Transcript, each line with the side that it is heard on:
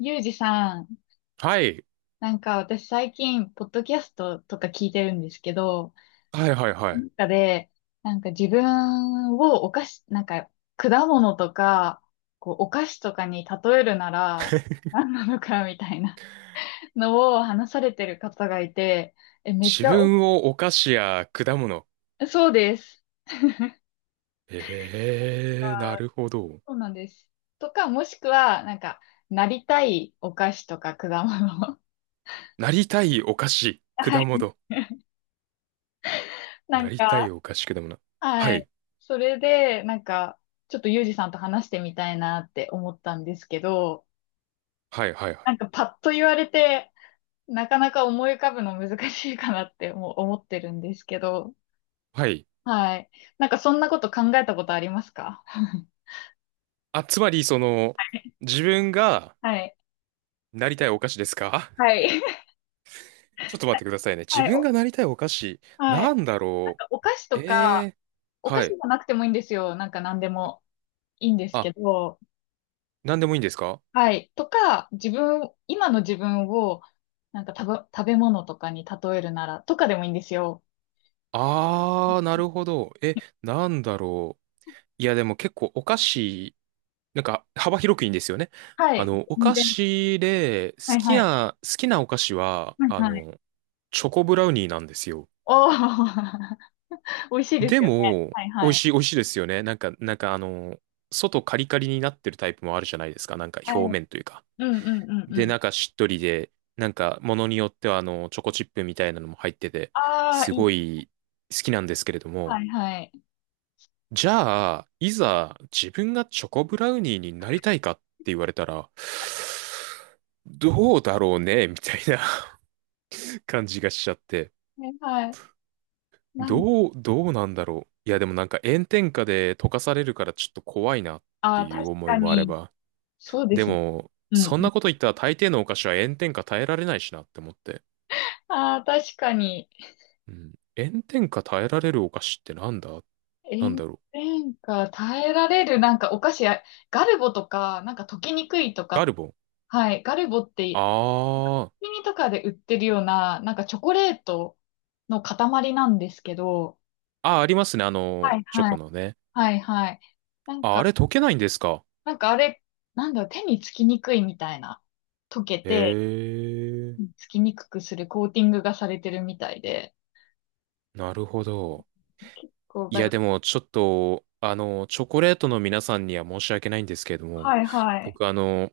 left: ゆうじさん、
right: はい。
left: なんか私最近、ポッドキャストとか聞いてるんですけど、
right: はいはいは
left: その
right: い。
left: 中で、なんか自分をお菓子、なんか果物とか、こうお菓子とかに例えるなら、何なのかみたいなのを話されてる方がいて、え、めっ
right: 自
left: ちゃ
right: 分をお菓子や果物。
left: お、そうです。あ
right: ええー、な
left: ー
right: るほど。
left: そうなんです。とか、もしくは、なんか、なりたいお菓子とか果物。
right: なりたいお菓子、
left: は
right: 果
left: い。
right: 物。
left: な
right: な
left: ん
right: りたい
left: か、
right: お菓子、果物。は
left: はい。
right: い。
left: それで、なんか、ちょっとユージさんと話してみたいなって思ったんですけど、
right: はいはいはい。
left: なんかパッと言われて、なかなか思い浮かぶの難しいかなってもう思ってるんですけど、
right: はい。
left: はい。なんかそんなこと考えたことありますか？
right: あ、つまり、その、自分が
left: はい。
right: なりたいお菓子ですか？
left: はい。
right: ちょっと待っ てくださいね。自
left: はい。
right: 分
left: お
right: がなりたいお菓子、
left: はい。
right: なんだ
left: なん
right: ろ
left: かお菓子
right: う。
left: と
right: え
left: か、
right: え
left: お
right: ー、
left: 菓
right: は
left: 子じ
right: い。
left: ゃなくてもいいんですよ。なんか何でもいいんです
right: あ、
left: けど、
right: なんでもいいんですか？
left: はい。とか、自分、今の自分を、なんか食べ物とかに例えるなら、とかでもいいんですよ。
right: あー、なるほど。え、なんだろう。いや、でも結構お菓子、なんか幅広くいいんですよね。
left: は
right: あ
left: い。
right: の、お
left: 全
right: 菓
left: 然。
right: 子で、
left: はい
right: 好き
left: はい。
right: な、好きなお菓子は、
left: はい
right: あ
left: はい。
right: の、チョコブラウニーなんですよ。
left: おー、美味しいで
right: で
left: すよね。
right: も、
left: はい
right: 美
left: は
right: 味
left: い。
right: しい、美味しいですよね。なんか、あの、外カリカリになってるタイプもあるじゃないですか。なんか
left: は
right: 表
left: い。
right: 面というか。
left: うんうんうんう
right: で、
left: ん。
right: なんかしっとりで、なんかものによってはあの、チョコチップみたいなのも入ってて、
left: あ
right: す
left: あ、い
right: ご
left: い。
right: い好きなんですけれども、
left: はいはい。
right: じゃあ、いざ自分がチョコブラウニーになりたいかって言われたら、どうだろうね みたいな 感じがしちゃって。
left: はいはい。なん、
right: どうなんだろう。いや、でもなんか炎天下で溶かされるからちょっと怖いなっ
left: あ
right: て
left: あ、
right: い
left: 確
right: う思い
left: か
right: もあれ
left: に。
right: ば。
left: そうで
right: で
left: すね。
right: も、
left: うん
right: そん
left: う
right: な
left: ん。
right: こと言ったら大抵のお菓子は炎天下耐えられないしなって思って。
left: ああ、確かに。
right: うん。炎天下耐えられるお菓子ってなんだ、なん
left: 炎
right: だろう。
left: 天下耐えられる、なんかお菓子や、ガルボとか、なんか溶けにくいと
right: ガ
left: か、
right: ルボン。
left: はい。ガルボって
right: あー。
left: コンビニとかで売ってるような、なんかチョコレートの塊なんですけど、
right: あー、ありますね。あの、
left: はい
right: チョ
left: は
right: コ
left: い。
right: のね。
left: はいはい。なん
right: あ、あれ
left: か、
right: 溶けないんですか？
left: なんかあれ、なんだろう、手につきにくいみたいな、溶け
right: へ
left: て、
right: え、
left: つきにくくするコーティングがされてるみたいで、
right: なるほど。
left: 結構
right: い
left: が
right: や、
left: る。
right: でも、ちょっと、あの、チョコレートの皆さんには申し訳ないんですけれども、
left: はいはい。
right: 僕、あの、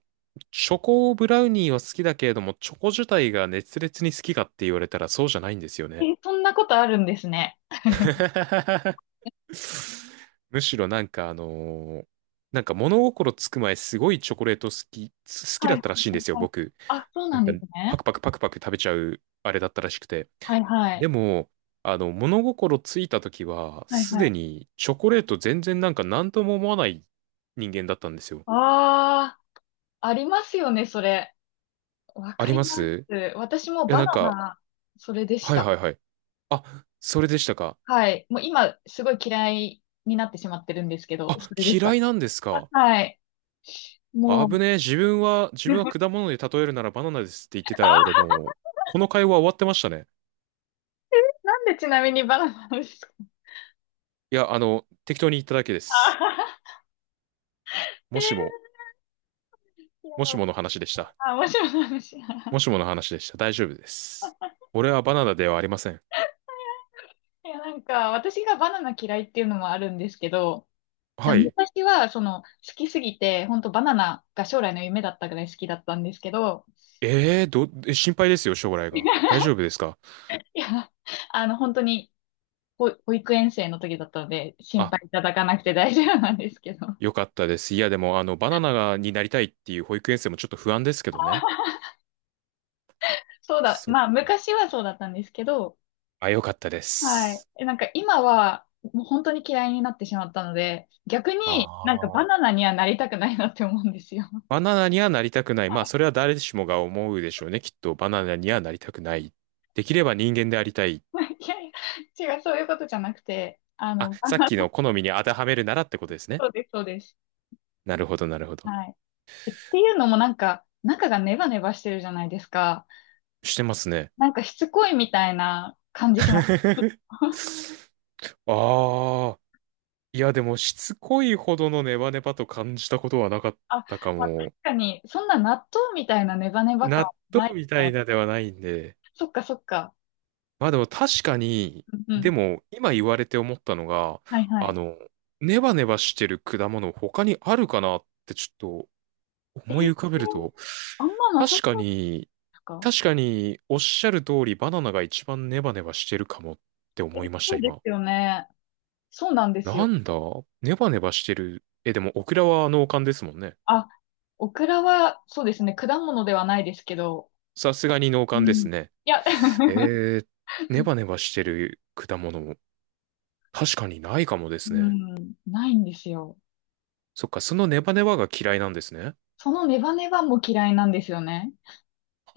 right: チョコブラウニーは好きだけれども、チョコ自体が熱烈に好きかって言われたらそうじゃないんですよね。
left: え、そんなことあるんですね。
right: むしろなんかなんか物心つく前すごいチョコレート好き、好き
left: は
right: だ
left: いは
right: っ
left: い
right: たらしいん
left: は
right: で
left: い
right: すよ、
left: はい。
right: 僕。
left: あ、そう
right: な
left: な
right: ん
left: ん
right: か
left: です
right: パ
left: ね。
right: クパクパクパク食べちゃうあれだったらしくて。
left: はいは
right: で
left: い。
right: も、あの、物心ついた時は、
left: はい
right: す
left: は
right: で
left: い。
right: にチョコレート全然なんか何とも思わない人間だったんですよ。
left: ああ、ありますよね、それ。わ
right: あ
left: か
right: り
left: り
right: ま
left: ま
right: す。
left: す。私も
right: いや、
left: バ
right: なん
left: ナ
right: か、
left: ナ、それでし
right: はい
left: た。
right: はいはい。あ、それでしたか。
left: はい。もう今、すごい嫌いになってしまってるんですけど、
right: あ、
left: それでし
right: 嫌
left: た。
right: いなんですか。
left: はい。もう、
right: 危ねえ、自分は 果物で例えるならバナナですって言ってたら、俺
left: あ、
right: もう、この会話終わってましたね。
left: なんでちなみにバナナなんですか？
right: いや、あの、適当に言っただけです。
left: あー
right: もしも、
left: えーいや、
right: もしもの話でした。
left: あ、面白い話。い
right: もしもの話でした。大丈夫です。俺はバナナではありません。
left: や、なんか、私がバナナ嫌いっていうのもあるんですけど、
right: はい。
left: 昔は、その、好きすぎて、本当バナナが将来の夢だったぐらい好きだったんですけど、
right: ええー、ど、え、心配ですよ、将来が。大 丈夫ですか？
left: いや、あの、本当に、保育園生の時だったので、心
right: あ、
left: 配いただかなくて大丈夫なんですけど。
right: よかったです。いや、でも、あの、バナナになりたいっていう保育園生もちょっと不安ですけどね。
left: そうだ、
right: そっ
left: まあ、
right: か、
left: 昔はそうだったんですけど、
right: あ、よかったで
left: はい。
right: す。
left: えなんか今は、もう本当に嫌いになってしまったので、逆
right: あ
left: になんかバ
right: あ。
left: ナナにはなりたくないなって思うんですよ。
right: バナナにはなりたくない。まあ、それは誰しもが思うでしょうね。きっと、バナナにはなりたくない。できれば人間でありたい。
left: いやいや、違う、そういうことじゃなくて、あ
right: あ、
left: の、
right: さっ
left: あ、
right: きの好みに当てはめるならってことですね。
left: そうです、そうです。
right: なるほど、なるほど。
left: はい。えっていうのもなんか、中がネバネバしてるじゃないですか。
right: してますね。
left: なんかしつこいみたいな感じします。
right: ああ、いやでもしつこいほどのネバネバと感じたことはなかっ
left: あ、
right: たか
left: まあ、確
right: も。
left: かに、そんな納豆みたいなネバネバ感は
right: 納
left: な
right: 豆
left: い
right: みた
left: か
right: いなではないんで。
left: そっかそっか。
right: まあでも確かに、
left: うんう
right: で
left: ん。
right: も今言われて思ったのが、
left: はいは
right: あ
left: い。
right: の、ネバネバしてる果物他にあるかなってちょっと
left: え
right: 思い
left: ー
right: 浮かべると、
left: あんまなさ
right: 確か
left: そうで
right: に、
left: すか
right: 確かにおっしゃる通りバナナが一番ネバネバしてるかもって
left: え、
right: 思いました
left: そうで
right: 今。
left: すよね。そうなんです
right: な
left: よ。
right: んだ、ネバネバしてる。え、でもオクラは農家ですもんね。
left: あ、オクラは、そうですね、果物ではないですけど、
right: さすがに農
left: う
right: 館で
left: ん。
right: す
left: い
right: ね。
left: や、
right: え ー、ネバネバしてる果物も確かにないかもで
left: う
right: すね。
left: ん、ないんですよ。
right: そっか、そのネバネバが嫌いなんですね。
left: そのネバネバも嫌いなんですよね。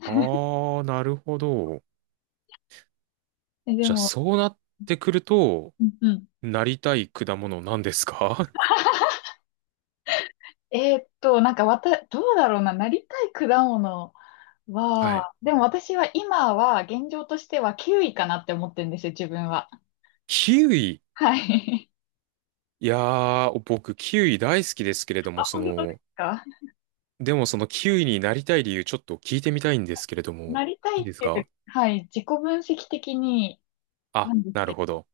right: あー、なるほど。
left: え、で
right: じゃあ、
left: も、
right: そうなってくると、
left: うんうん。
right: なりたい果物なんですか？
left: えーっと、なんかわた、どうだろうな、なりたい果物。わ
right: はい。
left: あ、でも私は今は現状としては9位かなって思ってるんですよ、自分は。
right: キウイ。
left: はい。
right: いやー、僕、キウイ大好きですけれど も、
left: あ、
right: そ
left: 本当です
right: の、
left: か？
right: でもそのキウイになりたい理由ちょっと聞いてみたいんですけれども、
left: なりた
right: い
left: い
right: い
left: っ
right: です
left: ていう
right: か？
left: か、はい、自己分析的にな
right: あ、
left: んです
right: なる
left: けど、
right: ほど。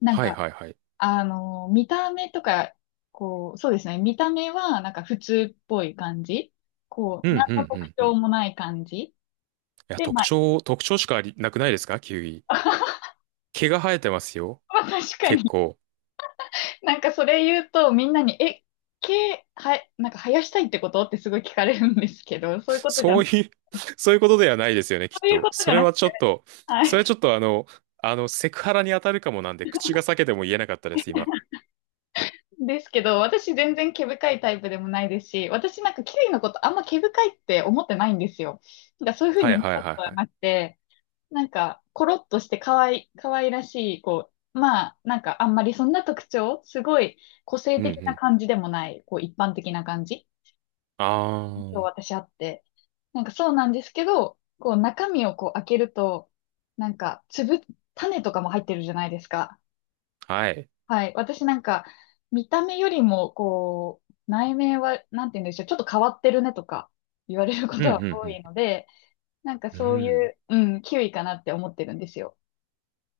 left: なん
right: はい
left: か、
right: はいはい。
left: あの、見た目とか、こう、そうですね、見た目はなんか普通っぽい感じ。こ
right: うん
left: う、
right: うん
left: 何
right: う
left: の特
right: んう
left: 徴
right: ん。
left: もない感じ。
right: いや、
left: で、
right: 特
left: まあ、
right: 徴、特徴しかありなくないですかキウイ。毛が生えてますよ。
left: まあ確か
right: 結
left: に、
right: 構。
left: なんかそれ言うとみんなに、え、毛、は、なんか生やしたいってことってすごい聞かれるんですけど、そういうことじゃ
right: そういう そういうことではないですよね、き
left: そ
right: っ
left: ういう
right: と。
left: ことじ
right: そ
left: ゃ
right: れ
left: なく
right: はちょ
left: て、
right: っと、
left: は
right: それは
left: い。
right: ちょっとあの、あの、セクハラに当たるかもなんで、口が裂けても言えなかったです、今。
left: ですけど、私全然毛深いタイプでもないですし、私なんかキウイのことあんま毛深いって思ってないんですよ。なんかそういうふう
right: は
left: に
right: い
left: 見
right: はい
left: たこ
right: はい
left: とは
right: はい。
left: なくて、なんかコロッとして可愛い、可愛らしい、こう、まあなんかあんまりそんな特徴、すごい個性
right: うんう
left: 的な
right: ん。
left: 感じでもない、こう一般的な感じ、
right: あ
left: 私あって。なんかそうなんですけど、こう中身をこう開けると、なんか粒、種とかも入ってるじゃないですか。
right: あ、はい。
left: はい。私なんか、見た目よりも、こう、内面は、なんて言うんでしょう、ちょっと変わってるねとか言われるこ
right: うん
left: と
right: う
left: は多
right: ん
left: いので、なんか
right: うん。う
left: そうい
right: ん。
left: う、うん、キウイかなって思ってるんですよ。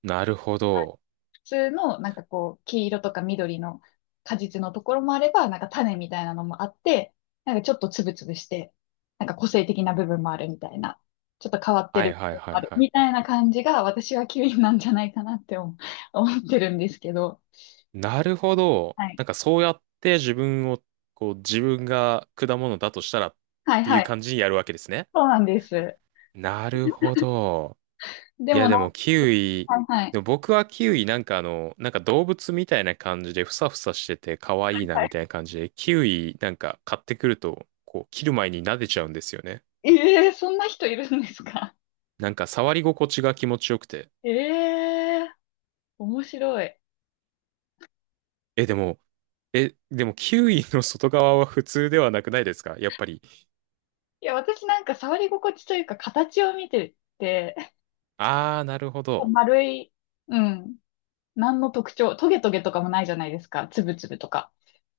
right: なるほど。
left: 普通の、なんかこう、黄色とか緑の果実のところもあれば、なんか種みたいなのもあって、なんかちょっとつぶつぶして、なんか個性的な部分もあるみたいな、ちょっと変わって
right: は
left: る
right: いは
left: 部分
right: い
left: も
right: は
left: あ
right: い
left: る
right: は
left: み
right: い。
left: たいな感じが、私はキウイなんじゃないかなって思ってるんですけど、
right: なるほど。
left: はい。
right: なんかそうやって自分を、こう、自分が果物だとしたらっ
left: はい
right: てい
left: は
right: う
left: い。
right: 感じにやるわけですね。
left: そうなんです。
right: なるほど。
left: で
right: いや、
left: もな
right: でもキウイ、
left: んか、はい
right: でも僕はキウイなんかあの、なんか動物みたいな感じでふさふさしてて可愛いな
left: は
right: み
left: い。
right: たいな感じで、キウイなんか買ってくると、こう、切る前に撫でちゃうんですよね。
left: ええそんな人いるんですか？
right: なんか触り心地が気持ちよくて。
left: ええ面白い。
right: え、でも、え、でもキウイの外側は普通ではなくないですかやっぱり。
left: いや、私なんか触り心地というか形を見てて、
right: あー、なるほど。
left: 丸い、うん、何の特徴、トゲトゲとかもないじゃないですか。つぶつぶとか。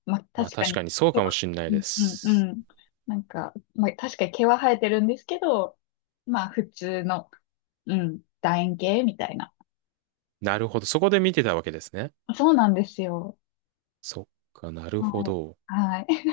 left: まあ、
right: まあ
left: 確か
right: 確
left: に、
right: かにそう
left: 毛
right: かも
left: は
right: しんない
left: うん
right: で
left: うん
right: す。
left: うん。なんか、まあ、確かに毛は生えてるんですけど、まあ、普通の、うん、楕円形みたいな。
right: なるほど。そこで見てたわけですね。
left: そうなんですよ。
right: そっか、なるほ
left: は
right: ど。
left: い。はい。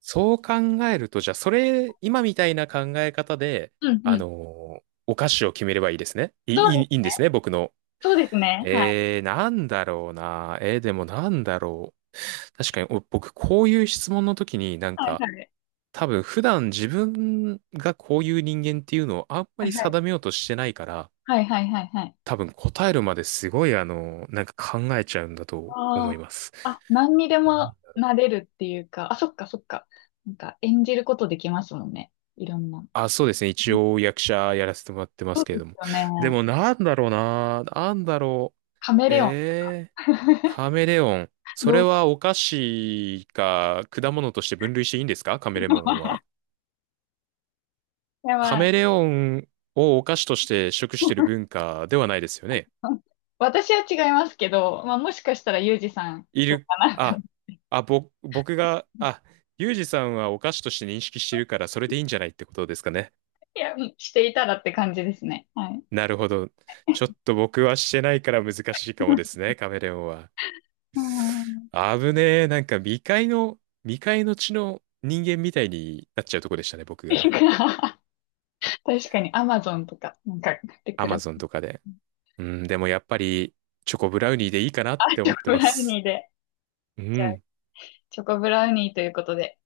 right: そう考えると、じゃあ、それ、今みたいな考え方で、
left: うんう
right: あ
left: ん。
right: のーお菓子を決めればいいですね。いい、
left: そう、
right: いいいいんですね、僕の。
left: そうですね。はい。
right: えー、なんだろうな。えー、でもなんだろう。確かに、お僕、こういう質問の時になん
left: はい
right: か、
left: はい。
right: 多分、普段自分がこういう人間っていうのをあんま
left: はい
right: り
left: は
right: 定
left: い。
right: めようとしてないから、
left: はいはいはいはいはいはいはい
right: 多分答えるまですごい、あのなんか考えちゃうんだと
left: あ
right: 思い
left: あ。
right: ます。
left: あ、何にでもなれるっていうか、あ、そっかそっか。なんか演じることできますもんね。いろんな。
right: あ、そうですね。
left: う
right: 一
left: ん
right: 応役者やらせてもらってま
left: そ
right: す
left: う
right: けれ
left: です
right: ども。
left: よね。
right: でもなんだろうな。なんだろ
left: カメ
right: う。
left: レオン。
right: えー、カメレオン。そ
left: ど
right: れ
left: う
right: はお菓子か果物として分類していいんですかカメレオンは。
left: いや
right: カ
left: まあ、
right: メレオンをお菓子として食してる文化ではないですよね。
left: 私は違いますけど、まあもしかしたらユージさん
right: い
left: どう
right: る、
left: かなと。
right: あ、あ、ぼ、僕が、あ、ユージさんはお菓子として認識してるからそれでいいんじゃないってことですかね。
left: いや、していたらって感じですね。はい。
right: なるほど。ちょっと僕はしてないから難しいかもですね、カメレオンは。
left: うん。
right: 危ねえ。なんか未開の地の人間みたいになっちゃうとこでしたね、僕がね。
left: 確かにアマゾンとか、なんか、で、
right: ア
left: 暮ら
right: マゾン
left: す。
right: とかで。うん、でもやっぱり、チョコブラウニーでいいかなっ
left: あ、
right: て
left: ち
right: 思
left: ょ
right: って
left: ブ
right: ま
left: ラウニ
right: す。
left: ーで。
right: うん。
left: チョコブラウニーということで。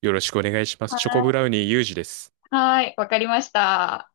right: よろしくお願いします。チョコブラウニーユージです。
left: はーい、わかりました。